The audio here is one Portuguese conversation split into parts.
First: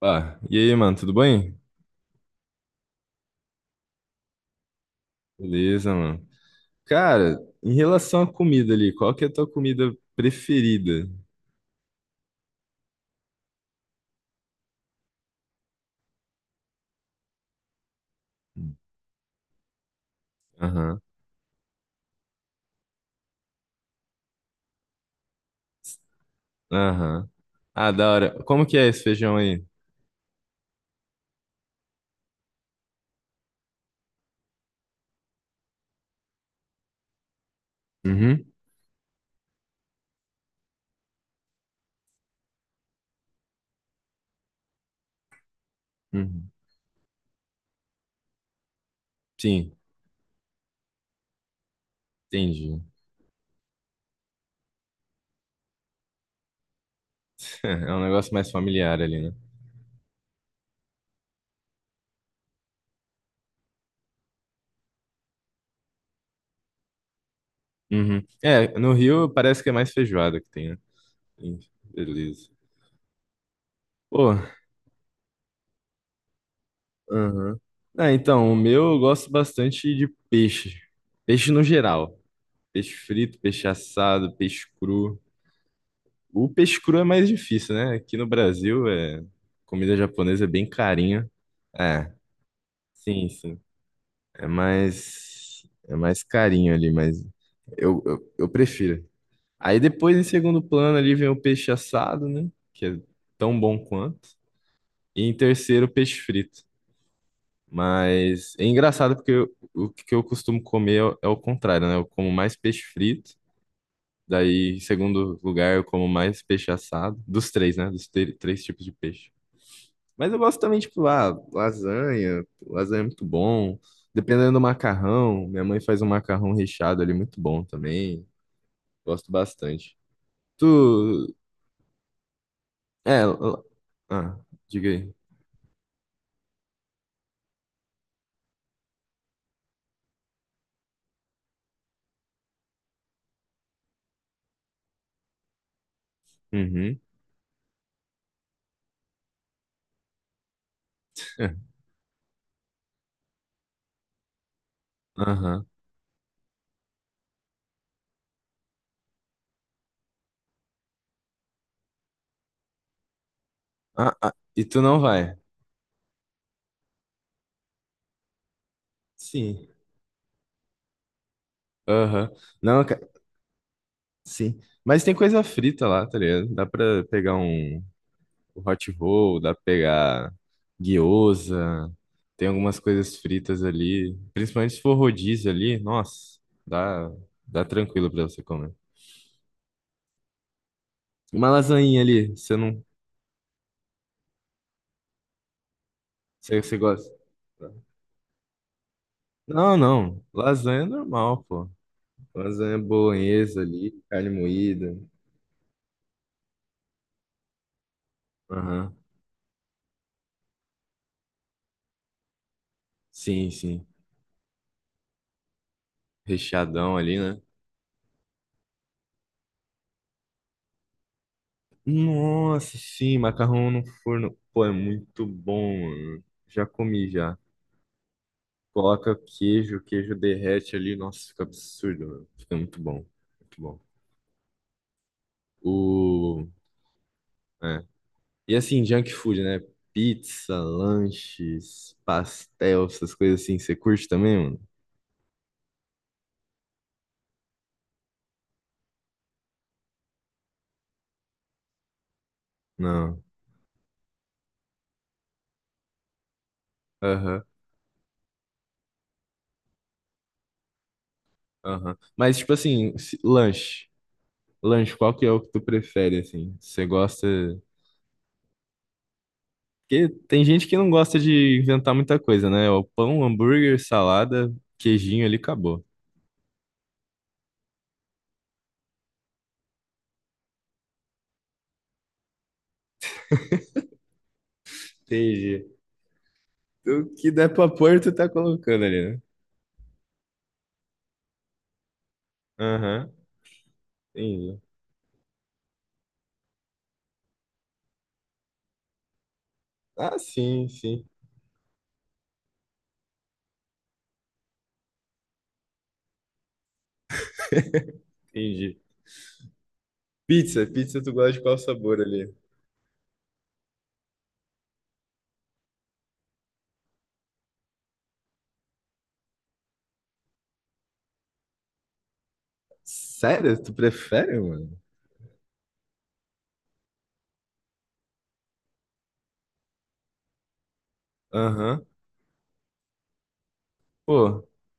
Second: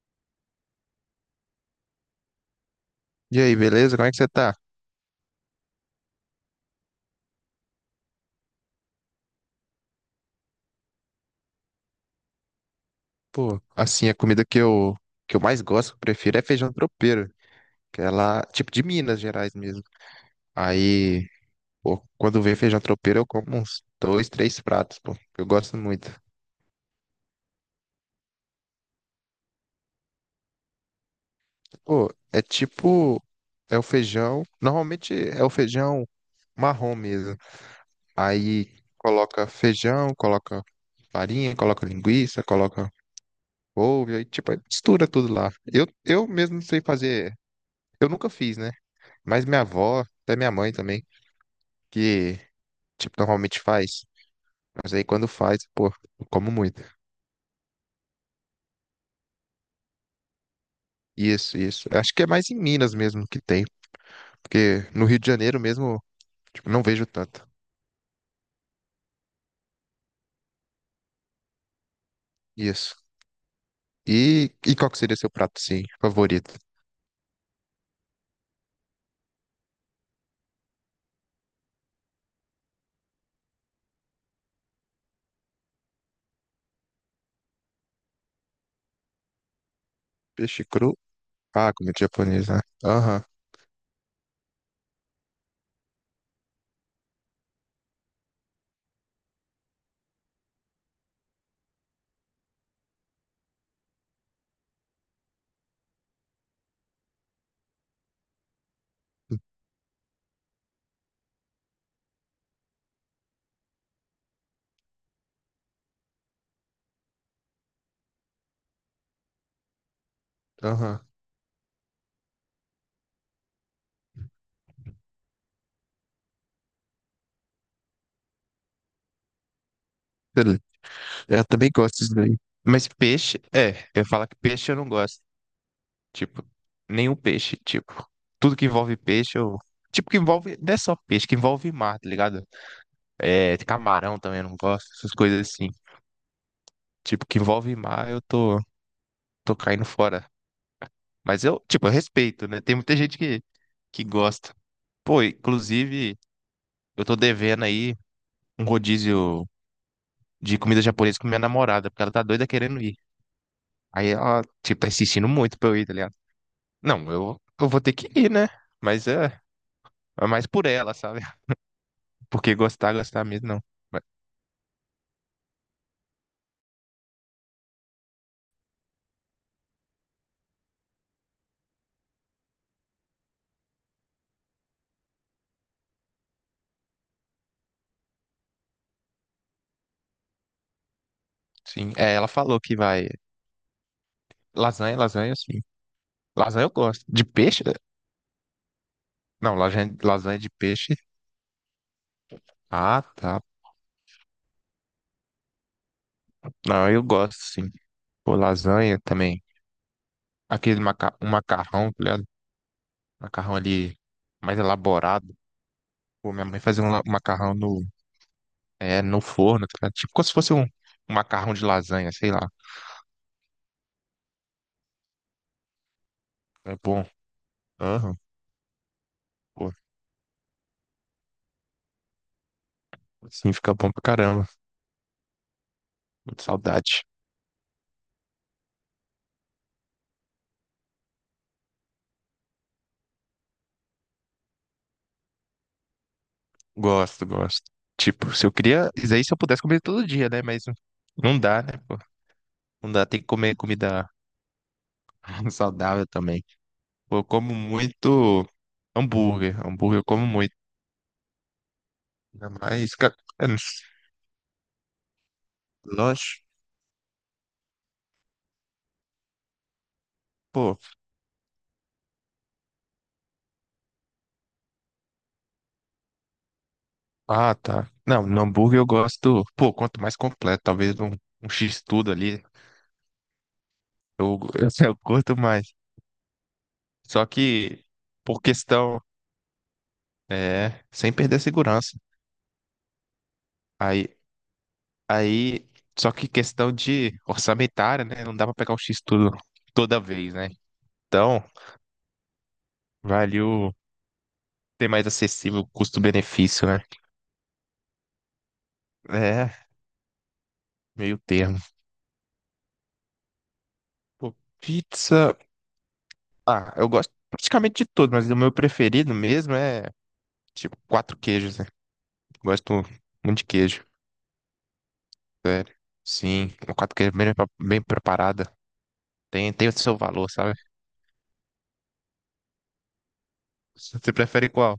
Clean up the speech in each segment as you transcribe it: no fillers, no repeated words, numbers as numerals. Ah, e aí, mano, tudo bem? E aí, beleza? Como é que você tá? Beleza, mano. Cara, em relação à comida ali, qual que é a tua comida preferida? Pô, assim, a comida que eu mais gosto, que eu prefiro, é feijão tropeiro, que é lá, tipo de Minas Gerais mesmo. Aham, Aí, pô, quando vem feijão tropeiro, eu como uns dois, três pratos, pô, que eu gosto muito. aham. Ah, da hora. Como que é esse feijão aí? Pô, é tipo, é o feijão, normalmente é o feijão marrom mesmo. Uhum, Aí, coloca feijão, coloca farinha, coloca linguiça, coloca couve, aí, tipo, aí mistura tudo lá. Eu uhum. mesmo não sei fazer, eu nunca fiz, né? Mas minha Sim, avó, até minha mãe também, que, entendi. tipo, normalmente faz. Mas aí quando faz, pô, eu como muito. É um negócio mais familiar ali, né? Isso, isso. Eu acho que é mais em Minas mesmo que tem. Porque no Rio de Janeiro mesmo, tipo, não vejo tanto. Uhum. É, no Rio parece que é mais feijoada que tem, né? Sim. Beleza. Isso. Pô, E qual que seria seu prato, sim, favorito? aham. Ah, então, o meu eu gosto bastante de peixe. Peixe no geral. Peixe frito, peixe assado, peixe cru. O peixe cru é mais difícil, né? Aqui no Brasil, comida japonesa é Peixe bem cru? carinha. Ah, comida É, japonesa, né? Aham, sim, sim. É mais, é mais carinho ali, mas eu prefiro. Aí depois, em segundo plano, ali vem o peixe assado, né? Que é tão bom quanto. E em terceiro, o peixe frito. Mas é engraçado porque o que eu costumo comer é o contrário, né? Eu como mais peixe frito. Daí, em segundo lugar, eu como mais peixe assado. Dos três, né? Dos três tipos de peixe. Mas eu gosto também, aham. tipo, ah, lasanha é muito bom. Dependendo do macarrão, minha mãe faz um macarrão recheado ali muito bom também. Gosto bastante. Beleza. Tu, Eu também gosto disso daí. Mas é, peixe, l- é, eu ia falar que ah, peixe eu não diga aí. gosto. Tipo, nenhum peixe, tipo, tudo que envolve peixe, eu. Tipo, que envolve. Não é só peixe, que envolve mar, tá ligado? É, camarão também, eu não gosto, essas coisas assim. Uhum. Tipo, que envolve mar, eu tô, tô caindo fora. Mas eu, tipo, eu respeito, né? Tem muita gente que gosta. Pô, Aham. inclusive, eu tô devendo aí um rodízio de comida japonesa com minha namorada, porque ela tá doida querendo ir. Aí Ah, ela, e tu tipo, tá não insistindo vai? muito pra eu ir, tá ligado? Não, eu vou ter que ir, né? Mas é, Sim. é mais por ela, sabe? Aham. Porque Não, gostar, gostar mesmo, não. Mas, sim. Mas tem coisa frita lá, tá ligado? Dá pra pegar o hot roll, dá pra pegar gyoza, tem algumas coisas fritas ali. Principalmente se for rodízio ali, nossa, dá, dá tranquilo pra você comer. Uma sim, lasanha é, ali, ela você falou que não, vai. Lasanha, lasanha, sim. você, Lasanha eu você gosto. De gosta? peixe? Não, Não, lasanha, não, lasanha de lasanha é peixe. normal, pô. Lasanha Ah, tá. bolonhesa ali, carne moída. Não, eu gosto, sim. Pô, Aham. lasanha também. Aquele maca... um macarrão, tá ligado? Sim, Macarrão sim. ali mais elaborado. Pô, minha mãe fazia Recheadão um ali, né? macarrão no, é, no forno, tá ligado? Tipo como se fosse um macarrão de lasanha, sei lá. Nossa, sim, macarrão no forno. Pô, é muito bom, mano. Já É bom. comi já. Aham, Coloca pô. queijo, o queijo derrete ali. Nossa, fica absurdo, mano. Fica muito bom. Sim, Muito fica bom. bom pra caramba. Muito O... saudade. É. E assim, junk food, né? Pizza, lanches, pastel, essas coisas assim. Você curte também, mano? Gosto, gosto. Tipo, se eu queria. Isso aí se eu pudesse comer todo dia, né? Mas não dá, né, pô? Não dá, tem Não. que comer comida saudável também. Pô, eu Aham, como muito hambúrguer. Hambúrguer eu como muito. aham. Mas, Ainda tipo mais. assim, é, lanche. Lanche, qual que é o que tu prefere, Lanche. assim? Você gosta... Porque tem gente que Pô. não gosta de inventar muita coisa, né? É o pão, hambúrguer, salada, queijinho ali, acabou. Ah, tá. Não, no hambúrguer eu gosto. Pô, quanto mais completo, talvez um, um X-tudo ali. Eu, eu curto Entendi. mais. O Só que der pra que, pôr, tu tá por colocando questão. ali. É, sem perder a segurança. Aham, Aí, entendi. Aí, só que questão de orçamentária, né? Não dá pra pegar o X tudo toda Ah, vez, né? sim, sim, Então, vale o ter mais acessível custo-benefício, né? entendi. É, Pizza, tu meio gosta de qual termo. sabor ali? Pô, pizza. Ah, eu gosto praticamente de tudo, mas o meu preferido mesmo é tipo quatro queijos, né? Gosto muito de Sério? Tu queijo, prefere, mano? sério. Sim, uma quatro queijos bem, bem preparada. Tem o seu valor, sabe? Aham. Você Pô, prefere qual?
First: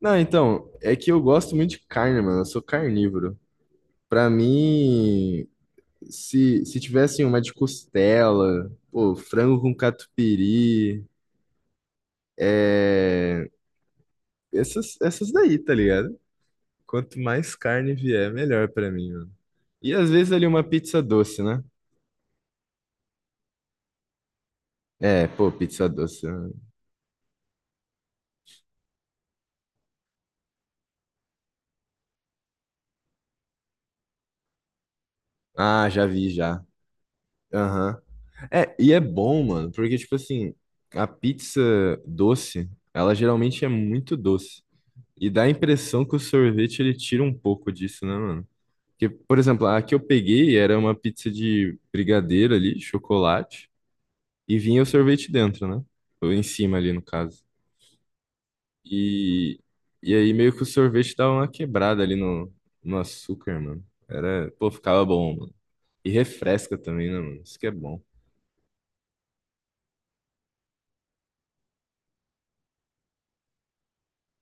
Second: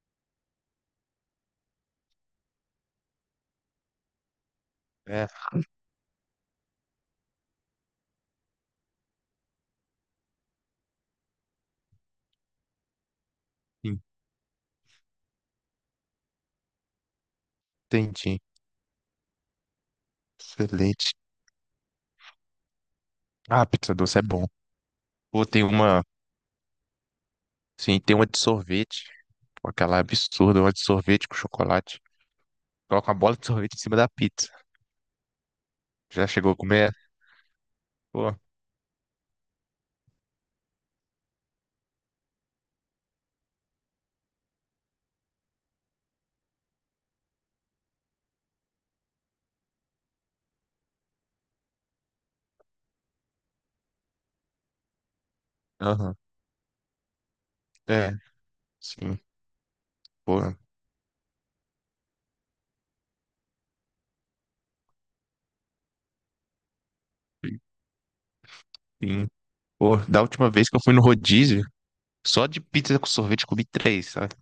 não, então, é que eu gosto muito de carne, mano. Eu sou carnívoro. Pra É, mim, se tivesse uma de costela, pô, frango com catupiry, é. Essas daí, tá ligado? Quanto mais carne vier, entendi. melhor pra mim, mano. E às vezes ali uma pizza Excelente. doce, né? Ah, pizza doce é bom. É, Pô, pô, tem pizza uma. doce. Sim, tem uma de sorvete. Pô, aquela absurda, uma de sorvete com chocolate. Coloca uma bola de sorvete em cima da pizza. Ah, já Já vi, chegou a já. comer? Aham. Pô, É, e é bom, mano, porque, tipo assim, a pizza doce, ela geralmente é muito doce. E dá a impressão que o sorvete, ele tira um pouco disso, né, mano? Porque, por exemplo, a que eu peguei era uma pizza de brigadeiro ali, chocolate, e vinha o sorvete dentro, né? aham. Ou em cima ali, no caso. É, sim, E, e aí meio pô. que o sorvete dava uma quebrada ali no açúcar, mano. Era, pô, ficava bom, mano. E refresca também, né, mano? Isso que é bom. Sim. Pô, da última vez que eu fui no rodízio, só de pizza com sorvete eu comi três, sabe?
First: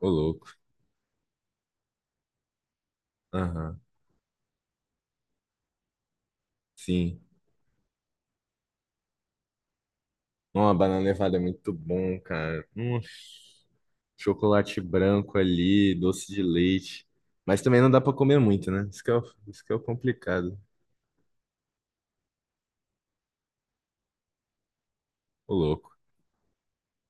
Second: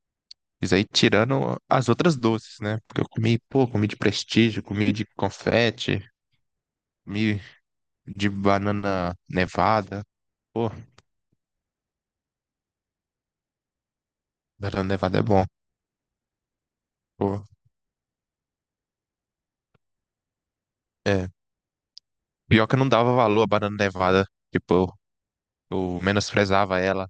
Ô, louco. Isso aí tirando as outras doces, né? Porque eu comi, pô, Aham, comi de prestígio, comi de confete, sim. comi de banana nevada. Pô, Uma banana nevada é muito bom, cara. Um chocolate banana nevada é branco bom. ali, doce de leite. Pô, Mas também não dá pra comer muito, né? Isso que é o complicado. é. Pior que eu não dava valor à banana nevada. Tipo, Ô, louco. eu menosprezava ela.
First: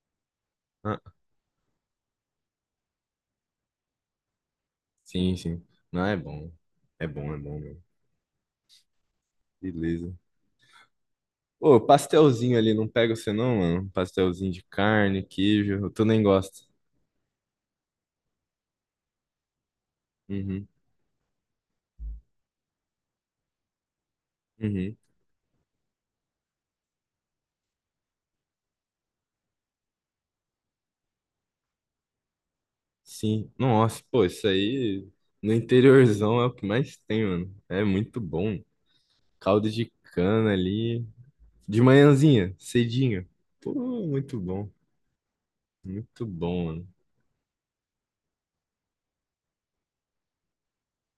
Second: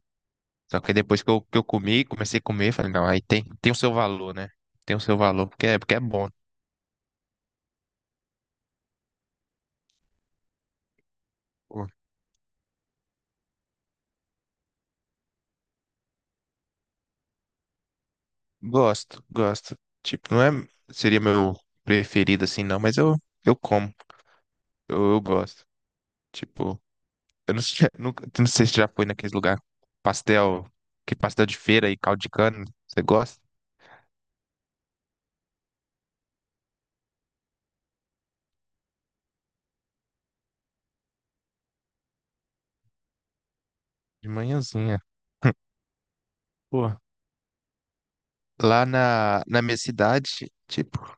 Só que aí Ah, depois que eu comi, comecei a comer, falei, não, aí tem o seu valor, né? Tem o seu sim, valor, sim. porque é Não, é bom. bom. É bom, é bom, mano. Beleza. Ô, Pô, pastelzinho ali, não pega você não, mano? Pastelzinho de carne, queijo. Tu nem gosta. gosto, gosto. Tipo, não Uhum, é, seria meu preferido assim, não, mas eu como, uhum. eu gosto. Tipo. Eu não sei, nunca, não sei se já foi naqueles lugar. Pastel, que pastel de feira e caldo de cana. Você gosta? Sim. Nossa, pô, isso aí no interiorzão é o que mais tem, mano. É muito bom. Caldo de cana ali. De manhãzinha, cedinho. Pô, De muito bom. manhãzinha. Muito bom, mano. Pô, lá na minha cidade, tipo,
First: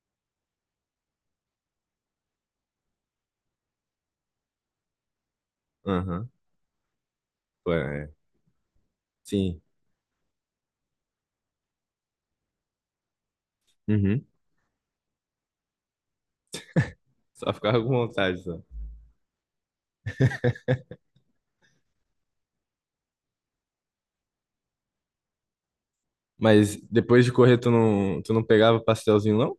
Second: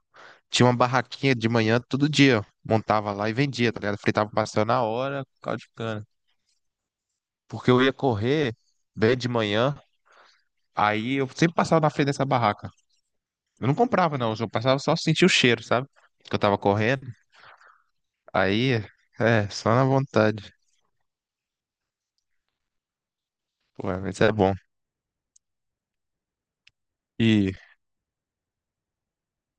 tinha uma barraquinha de manhã todo dia. Montava lá e vendia, tá ligado? Fritava o pastel na hora, com caldo de cana. Aham. Porque Pô, eu ia é. correr bem de Sim. manhã, aí eu sempre passava na frente dessa barraca. Eu não comprava, Uhum. não. Eu só passava só sentia o cheiro, sabe? Que eu tava correndo. Só ficava com vontade, só. Aí, é, só na vontade. Pô, mas é bom. Mas depois de E, correr, tu não pegava pastelzinho, não?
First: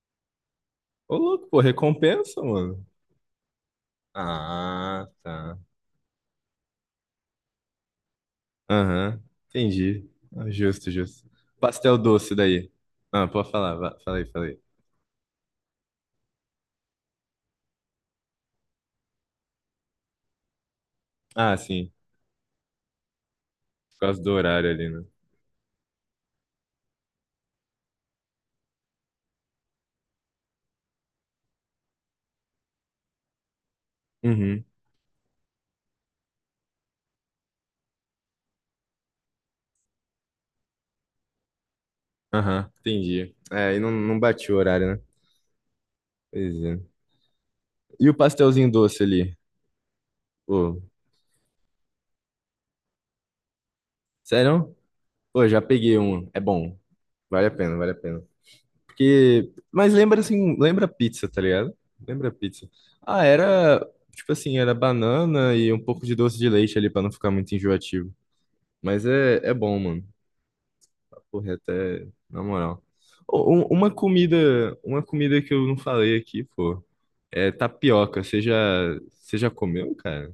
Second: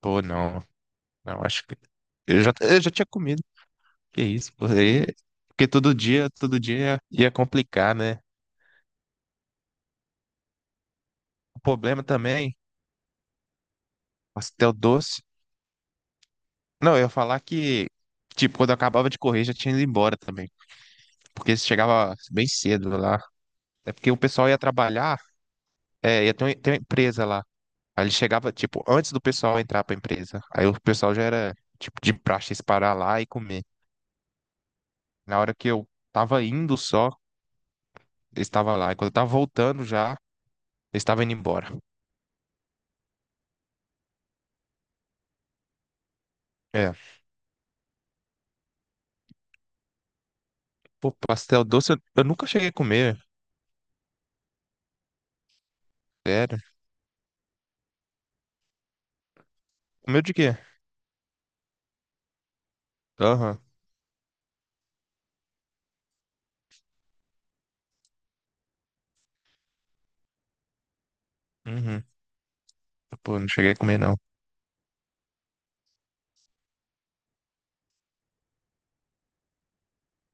pô, não. Ô, Não, louco, pô, acho que. recompensa, Eu mano. já tinha comido. Que isso, pô. Ah, tá. Porque todo dia ia complicar, né? Aham. Entendi. Ah, justo, justo. O Pastel problema doce também, daí. Ah, pode falar. Fala aí, fala aí. pastel doce. Não, eu ia falar que, tipo, quando eu acabava de correr, já tinha ido embora também. Porque Ah, sim. chegava bem cedo lá. É Por porque o causa do pessoal ia horário ali, né? trabalhar, é, ia ter uma empresa lá. Aí ele chegava, tipo, antes do pessoal entrar pra empresa. Aí o pessoal já era, tipo, de praxe eles parar lá e comer. Uhum. Na hora que eu tava indo só, eles estavam lá. E quando eu tava voltando já, eles estavam indo embora. Aham. Entendi. É, e não, não bati o horário, né? Pois é. é E o pastelzinho doce ali? Pô, Pô, pastel doce, eu nunca cheguei a comer. sério? Pô, já peguei um. É Sério. bom. Vale a pena, vale a pena. Porque. Mas lembra Comeu de quê? assim, lembra pizza, tá ligado? Lembra pizza. Ah, Aham. era. Tipo assim, era banana e um pouco de doce de leite ali pra não ficar muito enjoativo. Mas é bom, mano. Porra, Uhum. até. Na moral. Pô, não Ô, cheguei a uma comer, não. comida. Uma comida que eu não falei aqui, pô. É tapioca. Você já. Você já comeu, cara?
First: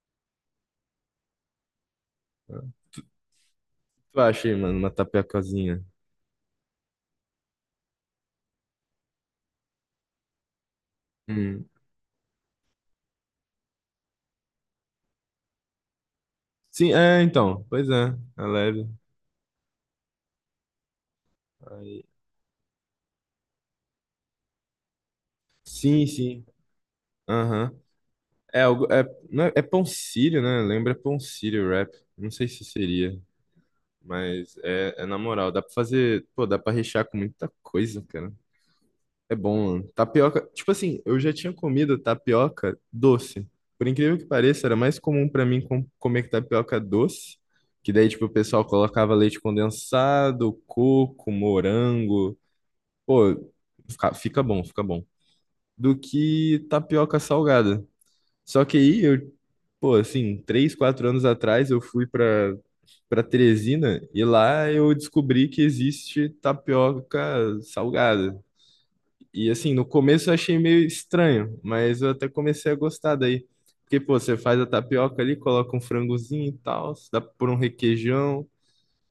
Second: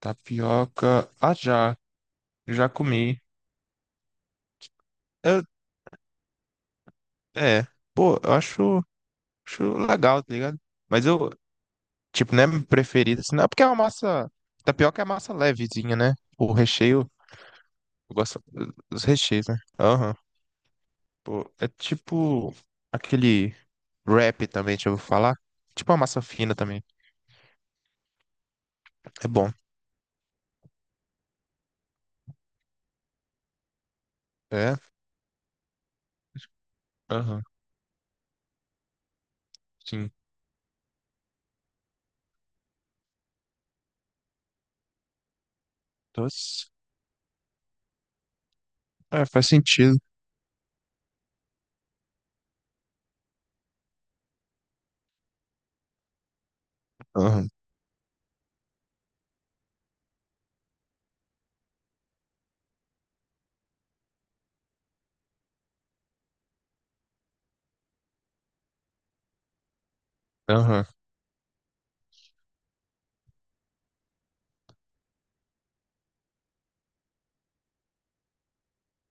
Tapioca. Ah, já. Já comi. Tu acha aí, mano, uma Eu, tapiocazinha? é. Pô, eu acho, acho legal, tá ligado? Mas eu, tipo, não é meu preferido, assim, não. Porque é uma massa. Tapioca é massa levezinha, né? O Sim, recheio. é, então. Pois Eu é, gosto é leve. dos recheios, né? Aham. Pô, é Aí- tipo. Aquele wrap também, deixa eu falar. Tipo uma Sim, massa sim. fina também. Aham. É algo. É, É não bom. é, é pão sírio, né? Lembra pão sírio rap. Não sei se seria, mas É? é na moral. Dá pra fazer. Pô, dá pra rechear com Aham. muita coisa, cara. É bom, mano. Sim. Tapioca. Tipo assim, eu já tinha comido tapioca doce. Por incrível que pareça, era mais comum pra mim comer Doce. tapioca doce. Que daí, tipo, o pessoal colocava É, leite faz sentido. condensado, coco, morango. Pô, fica bom, fica bom. Do que tapioca Aham, salgada. Só que aí eu, pô, assim, 3, 4 anos atrás eu fui para Teresina e lá eu descobri que existe tapioca salgada. E assim, no começo eu achei meio aham, estranho, mas eu até comecei a gostar daí. Porque, pô, você faz a tapioca ali, coloca um frangozinho e tal, dá por um requeijão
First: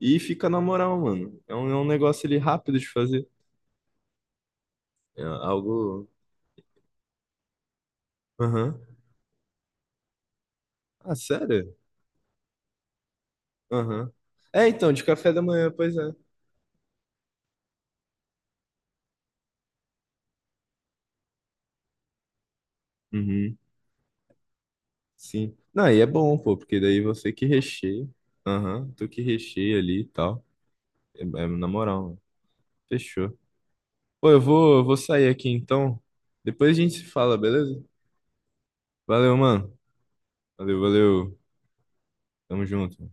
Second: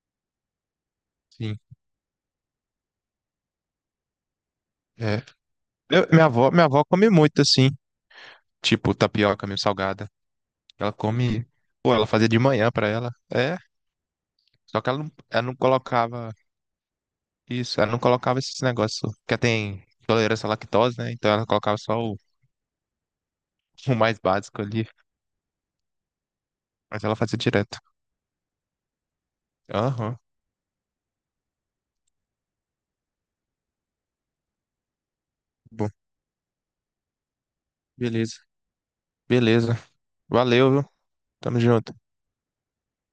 e fica na moral, mano. É sim. um, é um negócio ali rápido de fazer. É É. Algo. Minha avó come muito assim, Aham. tipo tapioca meio salgada. Ela Ah, come, sério? pô, ela fazia de manhã pra ela. É, Aham. É, só que então, ela de não, café da ela não manhã, pois é. colocava isso, ela não colocava esses negócios, que tem intolerância à lactose, né? Então ela colocava só o, Uhum. o mais básico ali, Sim. Não, aí é bom, pô, porque daí mas ela você fazia que direto. recheia. Aham, tu que recheia ali e Aham, tal. É na moral, mano. Fechou. Pô, eu vou sair aqui bom, então. Depois a gente se fala, beleza? beleza. Valeu, mano. Beleza. Valeu, Valeu, viu? valeu. Tamo junto. Tamo junto.